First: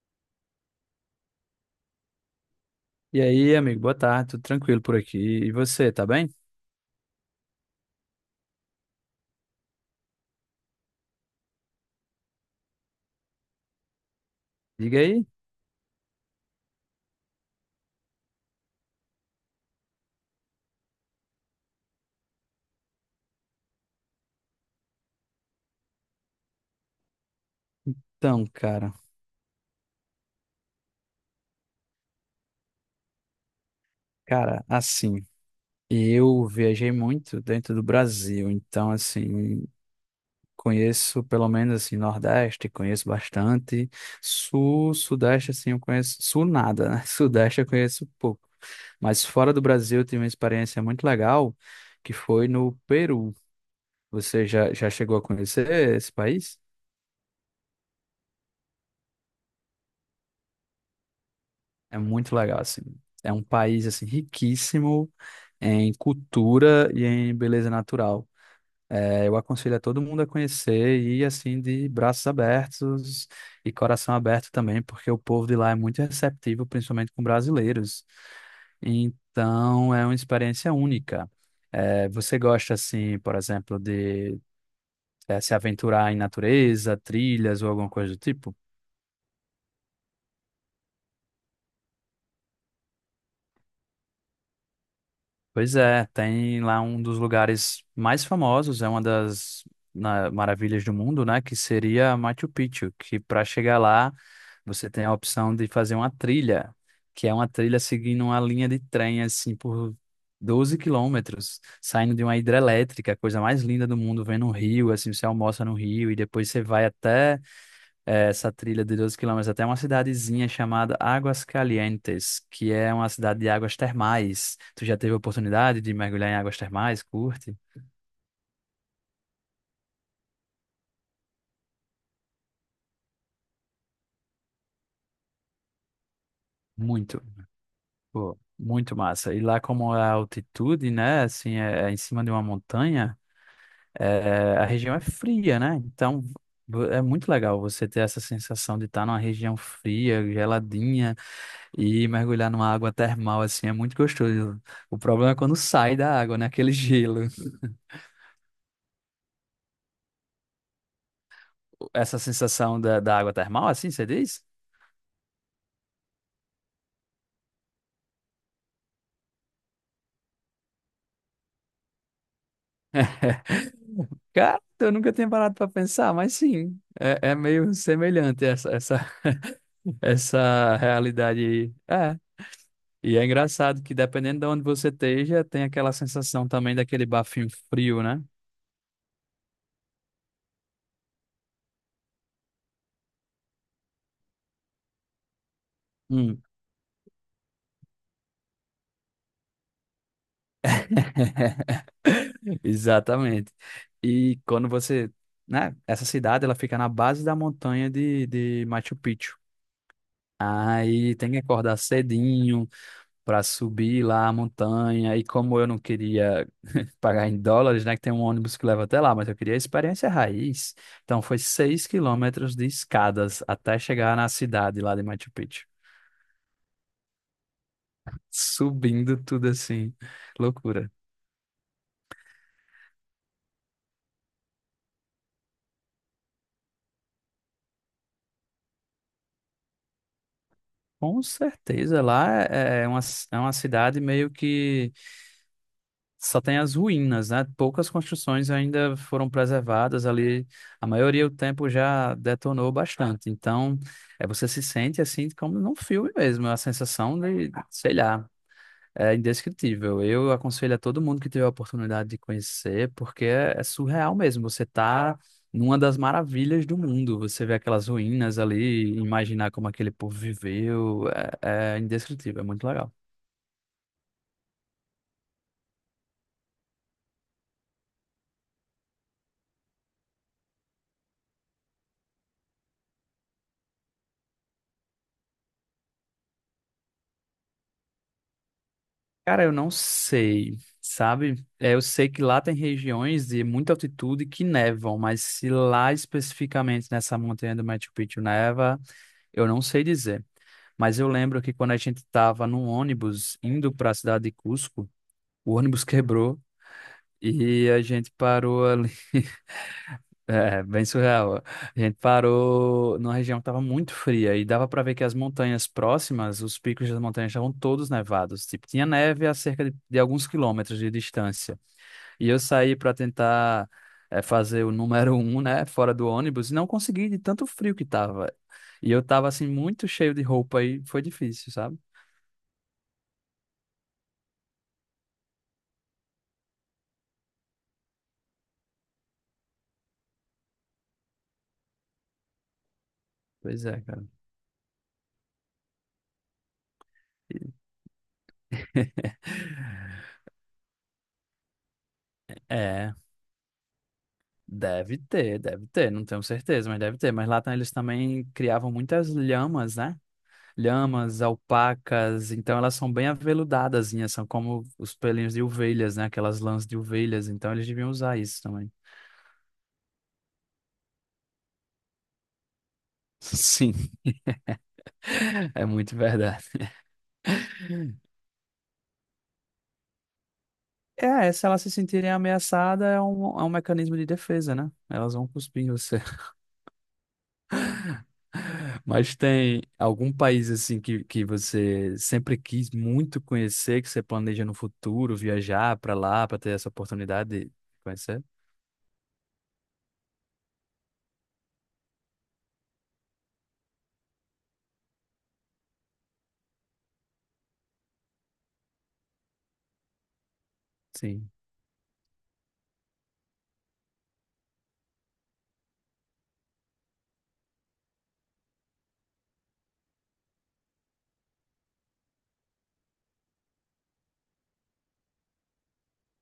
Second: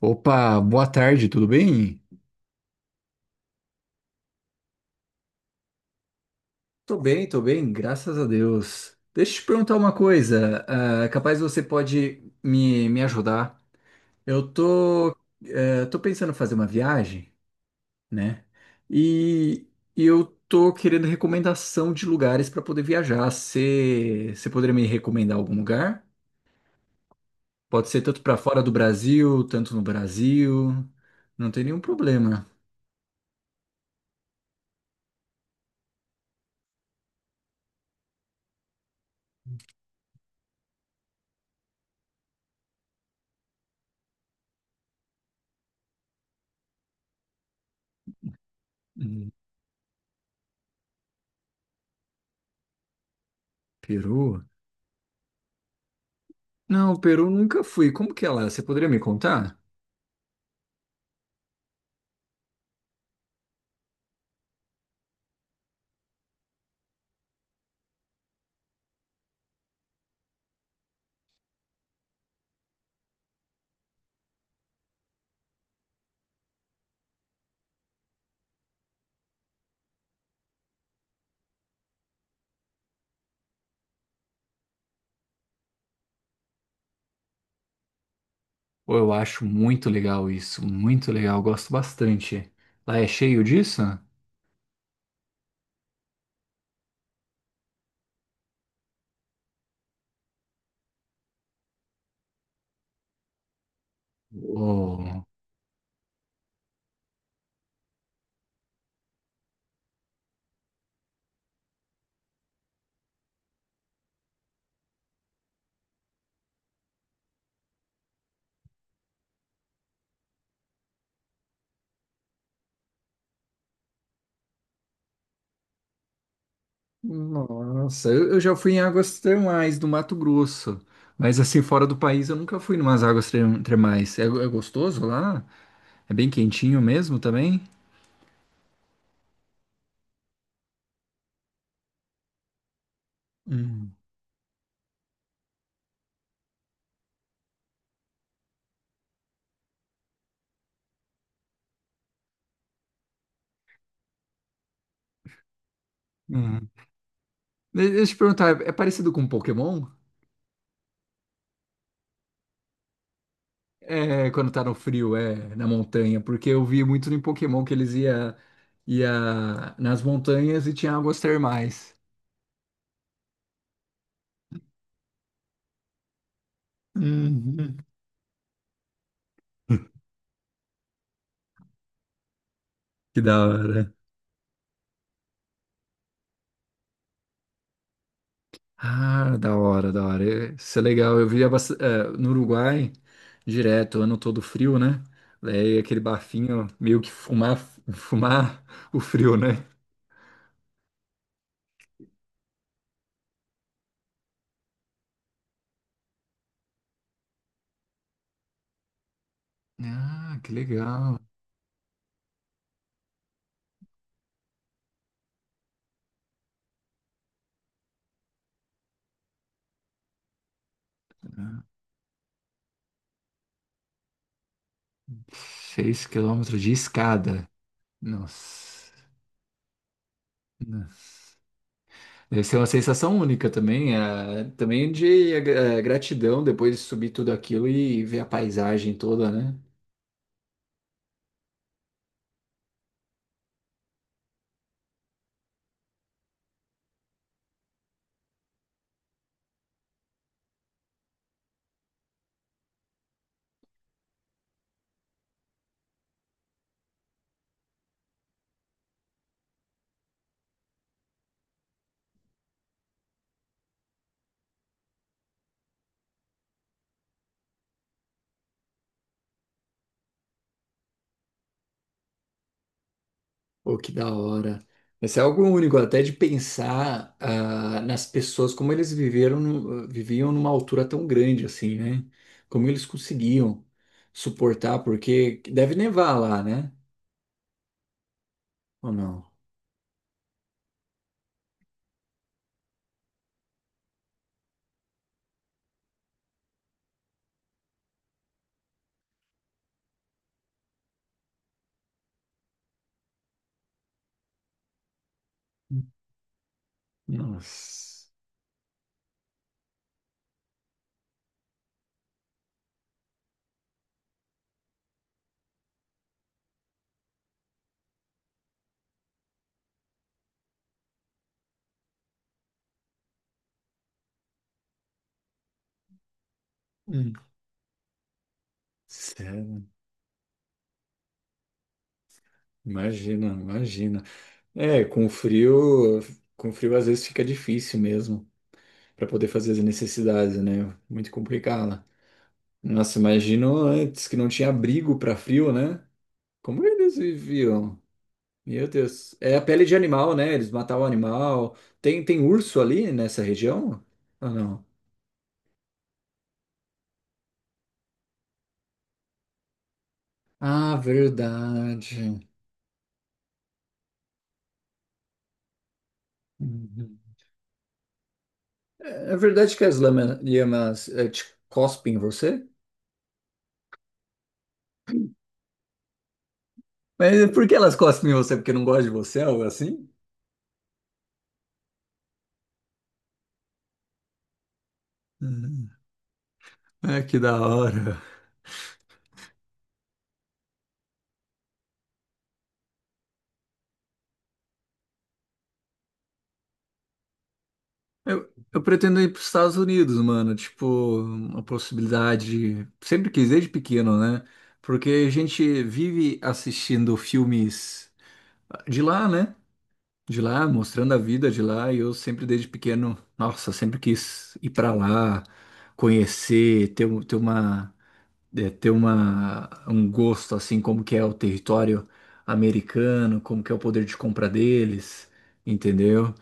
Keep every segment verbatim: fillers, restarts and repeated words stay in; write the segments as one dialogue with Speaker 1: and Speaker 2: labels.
Speaker 1: Opa, boa tarde, tudo bem?
Speaker 2: E aí, amigo, boa tarde, tudo tranquilo por aqui. E você, tá bem?
Speaker 1: Tô bem, tô bem, graças a Deus. Deixa eu te perguntar uma coisa, ah, é capaz você pode me, me ajudar. Eu
Speaker 2: Diga
Speaker 1: tô,
Speaker 2: aí.
Speaker 1: eh, Tô pensando em fazer uma viagem, né? E, e eu tô querendo recomendação de lugares para poder viajar. Você você poderia me recomendar algum lugar? Pode ser tanto para
Speaker 2: Então,
Speaker 1: fora do
Speaker 2: cara,
Speaker 1: Brasil, tanto no Brasil. Não tem nenhum problema.
Speaker 2: cara, assim, eu viajei muito dentro do Brasil, então, assim, conheço pelo menos, assim, Nordeste, conheço bastante, Sul, Sudeste, assim, eu conheço, Sul nada, né? Sudeste eu conheço pouco, mas
Speaker 1: Hum,
Speaker 2: fora do Brasil eu tive uma experiência muito legal, que foi no Peru.
Speaker 1: Peru?
Speaker 2: Você já, já chegou a conhecer esse país?
Speaker 1: Não, o Peru nunca fui. Como que ela é? Você poderia me contar?
Speaker 2: É muito legal, assim. É um país, assim, riquíssimo em cultura e em beleza natural. É, eu aconselho a todo mundo a conhecer e, ir, assim, de braços abertos e coração aberto também, porque o povo de lá é muito receptivo, principalmente com brasileiros. Então, é uma experiência única. É, você gosta, assim, por exemplo, de, eh, se aventurar em natureza, trilhas ou alguma coisa do tipo?
Speaker 1: Pô, eu acho muito legal isso, muito legal, gosto bastante. Lá é cheio disso?
Speaker 2: Pois é, tem lá um dos lugares mais famosos, é uma das na- maravilhas do mundo, né? Que seria Machu Picchu, que para chegar lá você tem a
Speaker 1: Oh.
Speaker 2: opção de fazer uma trilha, que é uma trilha seguindo uma linha de trem, assim, por doze quilômetros, saindo de uma hidrelétrica, a coisa mais linda do mundo, vendo um rio, assim, você almoça no rio e depois você vai até é, essa trilha de doze quilômetros até uma cidadezinha chamada Águas Calientes, que é uma cidade de águas termais. Tu já teve a oportunidade de mergulhar em águas termais? Curte?
Speaker 1: Nossa, eu, eu já fui em águas termais do Mato Grosso, mas assim, fora do país eu nunca fui em umas águas term- termais. É, é gostoso lá? É bem quentinho mesmo
Speaker 2: Muito,
Speaker 1: também?
Speaker 2: pô, muito massa. E lá como a altitude, né, assim, é, é em cima de uma montanha,
Speaker 1: Hum.
Speaker 2: é, a região é fria, né? Então vo- é muito legal você ter essa sensação de estar numa região fria, geladinha e mergulhar numa água termal, assim, é muito gostoso. O problema é quando sai da água, né?
Speaker 1: Hum.
Speaker 2: Aquele gelo.
Speaker 1: De- Deixa eu te perguntar, é parecido com Pokémon?
Speaker 2: Essa sensação da, da água termal, assim, você
Speaker 1: É,
Speaker 2: diz?
Speaker 1: quando tá no frio, é, na montanha, porque eu vi muito no Pokémon que eles ia, ia nas montanhas e tinha águas termais.
Speaker 2: Cara, eu nunca tinha parado para pensar, mas sim, é, é meio
Speaker 1: Uhum.
Speaker 2: semelhante essa, essa, essa realidade aí. É, e
Speaker 1: Que
Speaker 2: é
Speaker 1: da
Speaker 2: engraçado
Speaker 1: hora.
Speaker 2: que dependendo de onde você esteja, tem aquela sensação também daquele bafinho frio, né?
Speaker 1: Ah, da hora, da hora. É, isso é legal. Eu via bast- é, no Uruguai, direto, ano todo frio, né? Daí aquele
Speaker 2: Hum.
Speaker 1: bafinho, meio que fumar, fumar o frio, né?
Speaker 2: Exatamente. E quando você, né, essa cidade, ela fica na base da montanha de, de Machu Picchu.
Speaker 1: Ah, que
Speaker 2: Aí
Speaker 1: legal.
Speaker 2: tem que acordar cedinho, para subir lá a montanha. E como eu não queria pagar em dólares, né, que tem um ônibus que leva até lá, mas eu queria a experiência raiz. Então foi seis quilômetros de escadas até chegar na cidade lá de Machu Picchu.
Speaker 1: Seis quilômetros de escada. Nossa.
Speaker 2: Subindo tudo assim, loucura.
Speaker 1: Nossa. Deve ser uma sensação única também, é, também de é, gratidão depois de subir tudo aquilo e ver a paisagem toda, né?
Speaker 2: Com certeza, lá é é uma, é uma cidade meio que só tem as ruínas, né? Poucas construções ainda foram preservadas ali. A maioria do tempo já detonou bastante. Então, é, você se sente assim como num filme mesmo, a sensação de, sei lá, é indescritível. Eu aconselho a todo mundo que tiver a oportunidade de conhecer, porque é, é surreal mesmo. Você tá numa das maravilhas do mundo. Você vê aquelas ruínas ali, imaginar como aquele povo viveu, é, é indescritível, é muito legal.
Speaker 1: Pô, que da hora. Mas é algo único, até de pensar ah, nas pessoas, como eles viveram, no- viviam numa altura tão grande assim, né? Como eles conseguiam suportar, porque deve nevar lá, né? Ou não?
Speaker 2: Cara, eu não sei, sabe? É, eu sei que lá tem regiões de muita altitude que nevam, mas se lá especificamente nessa montanha do Machu Picchu neva, eu não sei dizer. Mas eu lembro que quando a gente estava no ônibus indo para a cidade de Cusco, o ônibus quebrou e a
Speaker 1: Nossa.
Speaker 2: gente parou ali é, bem surreal. A gente parou numa região que estava muito fria e dava para ver que as montanhas próximas, os picos das montanhas estavam todos nevados. Tipo, tinha neve a cerca de, de alguns quilômetros de distância. E eu saí para tentar eh, fazer o número um, né, fora do ônibus e não consegui
Speaker 1: Hum.
Speaker 2: de tanto frio que tava. E eu tava assim
Speaker 1: Sério.
Speaker 2: muito cheio de roupa e foi difícil, sabe?
Speaker 1: Imagina, imagina. É, com frio, com frio às vezes fica difícil mesmo para poder fazer as necessidades, né? Muito complicado. Nossa, imagino
Speaker 2: Pois é,
Speaker 1: antes
Speaker 2: cara.
Speaker 1: que não tinha abrigo para frio, né? Como eles viviam? Meu Deus. É a pele de animal, né? Eles matavam animal. Tem, tem urso ali
Speaker 2: É,
Speaker 1: nessa região? Ou não?
Speaker 2: deve ter, deve ter, não tenho certeza, mas deve ter. Mas lá tá- eles também criavam muitas lhamas, né?
Speaker 1: Ah,
Speaker 2: Lhamas,
Speaker 1: verdade.
Speaker 2: alpacas, então elas são bem aveludadas, são como os pelinhos de ovelhas, né? Aquelas lãs de
Speaker 1: Uhum.
Speaker 2: ovelhas, então eles deviam usar isso também.
Speaker 1: É, é verdade que as lama- lhamas, eh, te cospem em você?
Speaker 2: Sim, é muito verdade.
Speaker 1: Mas por que elas cospem em você? Porque não gostam de você, algo assim?
Speaker 2: É, se elas se sentirem ameaçadas, é um, é um mecanismo de defesa, né? Elas vão cuspir em você.
Speaker 1: É, que da hora.
Speaker 2: Mas tem algum país, assim, que, que você sempre quis muito conhecer, que você planeja no futuro viajar para lá, para ter essa oportunidade de conhecer?
Speaker 1: Eu, eu pretendo ir para os Estados Unidos, mano. Tipo, uma possibilidade. Sempre quis, desde pequeno, né? Porque a gente vive assistindo filmes de lá, né? De lá, mostrando a vida
Speaker 2: Sim.
Speaker 1: de lá. E eu sempre, desde pequeno, nossa, sempre quis ir para lá, conhecer, ter, um- ter uma, é, ter uma, um gosto, assim, como que é o território americano, como que é o poder de compra deles, entendeu?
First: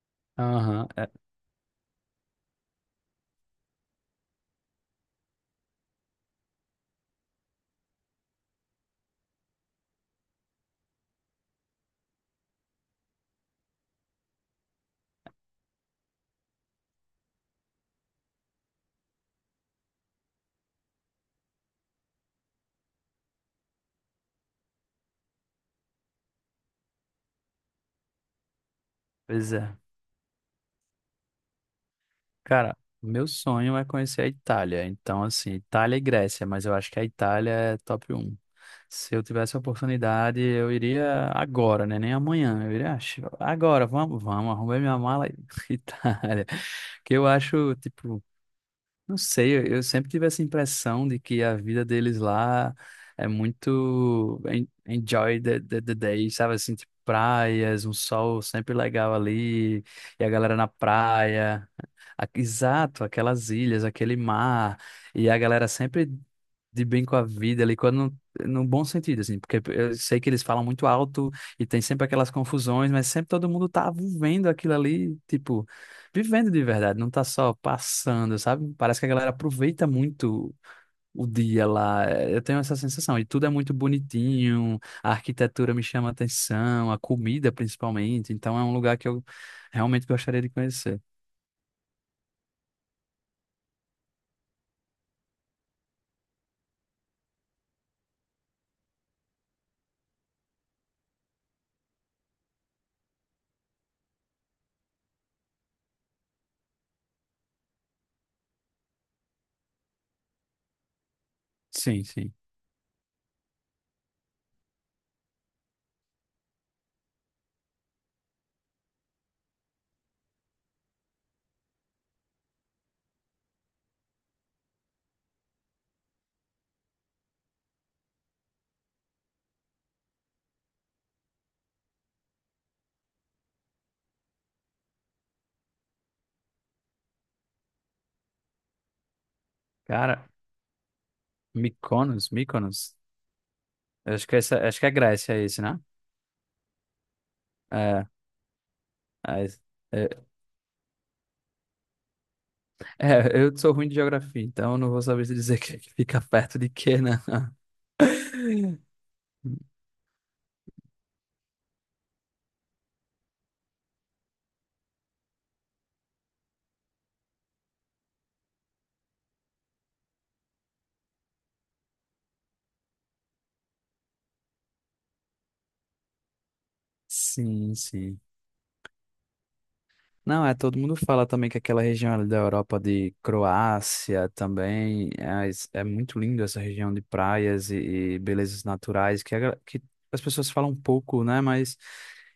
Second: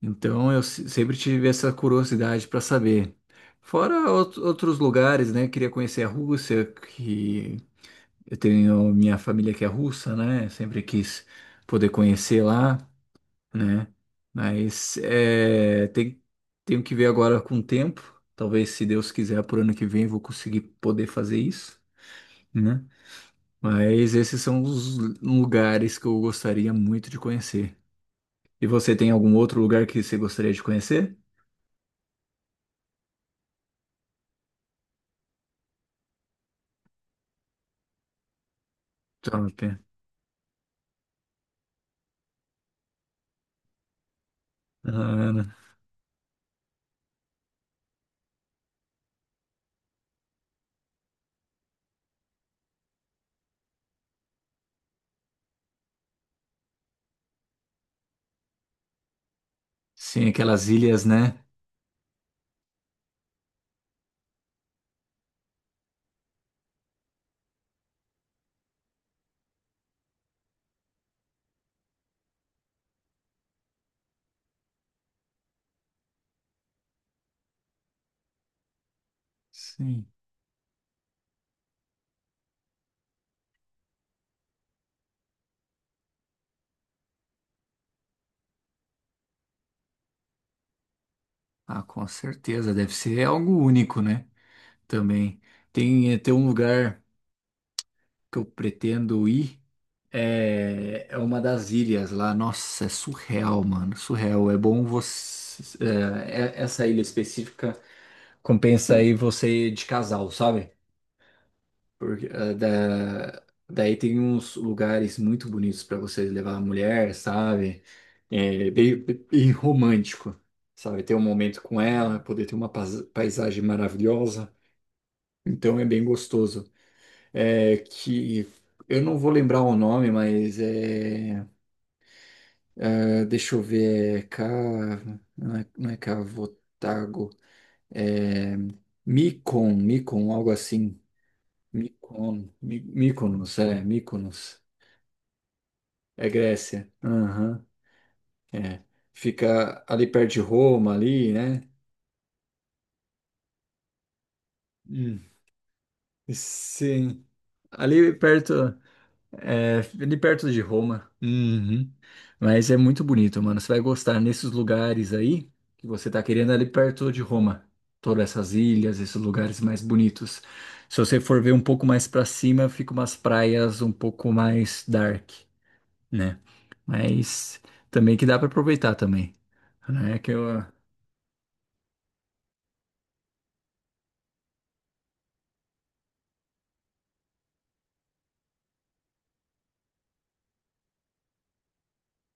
Speaker 1: Então eu se-
Speaker 2: Aham, é,
Speaker 1: sempre tive essa curiosidade para saber. Fora out- outros lugares, né? Queria conhecer a Rússia, que eu tenho minha família que é russa, né? Sempre quis poder conhecer lá, né? Mas é, tem, Tenho que ver agora com o tempo. Talvez, se Deus quiser, por ano que vem eu vou conseguir poder fazer isso, né? Mas esses são os lugares que eu gostaria muito de conhecer. E você tem algum
Speaker 2: pois
Speaker 1: outro
Speaker 2: é.
Speaker 1: lugar que você gostaria de conhecer?
Speaker 2: Cara, meu sonho é conhecer a Itália. Então, assim, Itália e Grécia, mas eu acho que a Itália é top um. Se eu tivesse a
Speaker 1: Top.
Speaker 2: oportunidade, eu iria agora, né? Nem amanhã. Eu iria, "Ah, agora, vamos, vamos, arrumei minha mala e
Speaker 1: Ah,
Speaker 2: Itália." Que eu acho, tipo. Não sei, eu, eu sempre tive essa impressão de que a vida deles lá é muito en- enjoy the, the, the day, sabe? Assim, tipo, praias, um sol sempre legal ali, e
Speaker 1: sim,
Speaker 2: a galera
Speaker 1: aquelas
Speaker 2: na
Speaker 1: ilhas, né?
Speaker 2: praia. A- Exato, aquelas ilhas, aquele mar, e a galera sempre de bem com a vida ali, quando no bom sentido, assim, porque eu sei que eles falam muito alto e tem sempre aquelas confusões, mas sempre todo mundo tá vivendo aquilo ali, tipo vivendo de verdade, não tá só passando, sabe? Parece que a galera aproveita
Speaker 1: Sim.
Speaker 2: muito o dia lá. É, eu tenho essa sensação. E tudo é muito bonitinho, a arquitetura me chama a atenção, a comida principalmente. Então é um lugar que eu realmente gostaria de conhecer.
Speaker 1: Ah, com certeza, deve ser algo único, né? Também. Tem, eh, tem um lugar que eu pretendo ir, é, é uma das ilhas lá. Nossa, é surreal, mano, surreal. É bom você. Eh, é- essa ilha específica compensa aí você ir de casal, sabe?
Speaker 2: Sim,
Speaker 1: Porque,
Speaker 2: sim.
Speaker 1: ah, da, daí tem uns lugares muito bonitos para você levar a mulher, sabe? É, bem, bem romântico, sabe? Ter um momento com ela, poder ter uma pais- paisagem maravilhosa. Então é bem gostoso. É que eu não vou lembrar o nome, mas é, é, deixa eu ver, é Ca, não é, não é Cavotago, é Micon,
Speaker 2: Cara,
Speaker 1: Micon, algo assim.
Speaker 2: Mykonos,
Speaker 1: Micon, Mi-
Speaker 2: Mykonos.
Speaker 1: Mykonos, é,
Speaker 2: Eu acho que
Speaker 1: Mykonos.
Speaker 2: essa, acho que é Grécia esse, né?
Speaker 1: É Grécia. Aham.
Speaker 2: É,
Speaker 1: É.
Speaker 2: é, esse.
Speaker 1: Fica ali
Speaker 2: É,
Speaker 1: perto de Roma, ali, né?
Speaker 2: é, eu sou ruim de geografia, então eu não vou saber
Speaker 1: Hum.
Speaker 2: se dizer que que fica perto de quê, né?
Speaker 1: Sim. Ali perto, é, ali perto de Roma. Uhum. Mas é muito bonito, mano. Você vai gostar nesses lugares aí que você tá querendo ali perto de Roma. Todas essas ilhas, esses lugares mais bonitos. Se você for ver um pouco mais pra cima, fica umas praias um pouco mais dark, né? Mas
Speaker 2: Sim,
Speaker 1: também
Speaker 2: sim.
Speaker 1: que dá pra aproveitar também, né? Que
Speaker 2: Não, é,
Speaker 1: eu
Speaker 2: todo mundo fala também que aquela região ali da Europa de Croácia também é, es- é muito lindo essa região de praias e, e belezas naturais que, a gra- que as pessoas falam um pouco, né? Mas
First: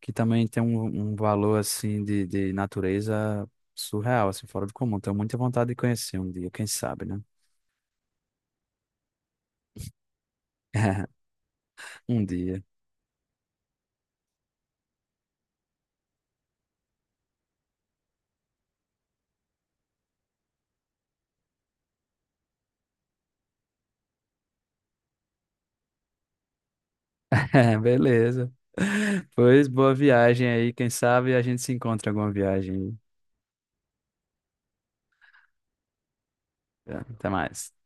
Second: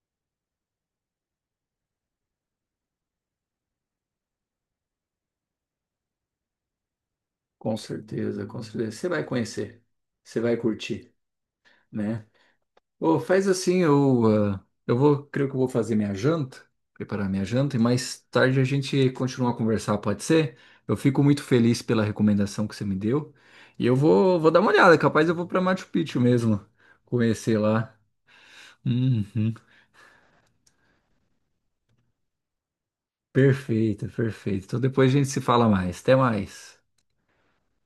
Speaker 2: que também tem um, um valor assim de, de natureza surreal, assim, fora do comum. Tenho muita vontade de conhecer um dia, quem sabe, né?
Speaker 1: com certeza, com certeza. Você vai conhecer, você vai curtir,
Speaker 2: Um
Speaker 1: né?
Speaker 2: dia.
Speaker 1: Ô, faz assim, eu, ah, eu vou, creio que eu vou fazer minha janta, preparar minha janta, e mais tarde a gente continua a conversar, pode ser? Eu fico muito feliz pela recomendação que você me deu, e eu vou, vou dar uma olhada, capaz eu vou para Machu Picchu mesmo, conhecer lá.
Speaker 2: Beleza.
Speaker 1: Uhum.
Speaker 2: Pois boa viagem aí, quem sabe a gente se encontra em alguma viagem.
Speaker 1: Perfeito, perfeito. Então depois a gente se fala mais. Até mais.
Speaker 2: Tá, até mais.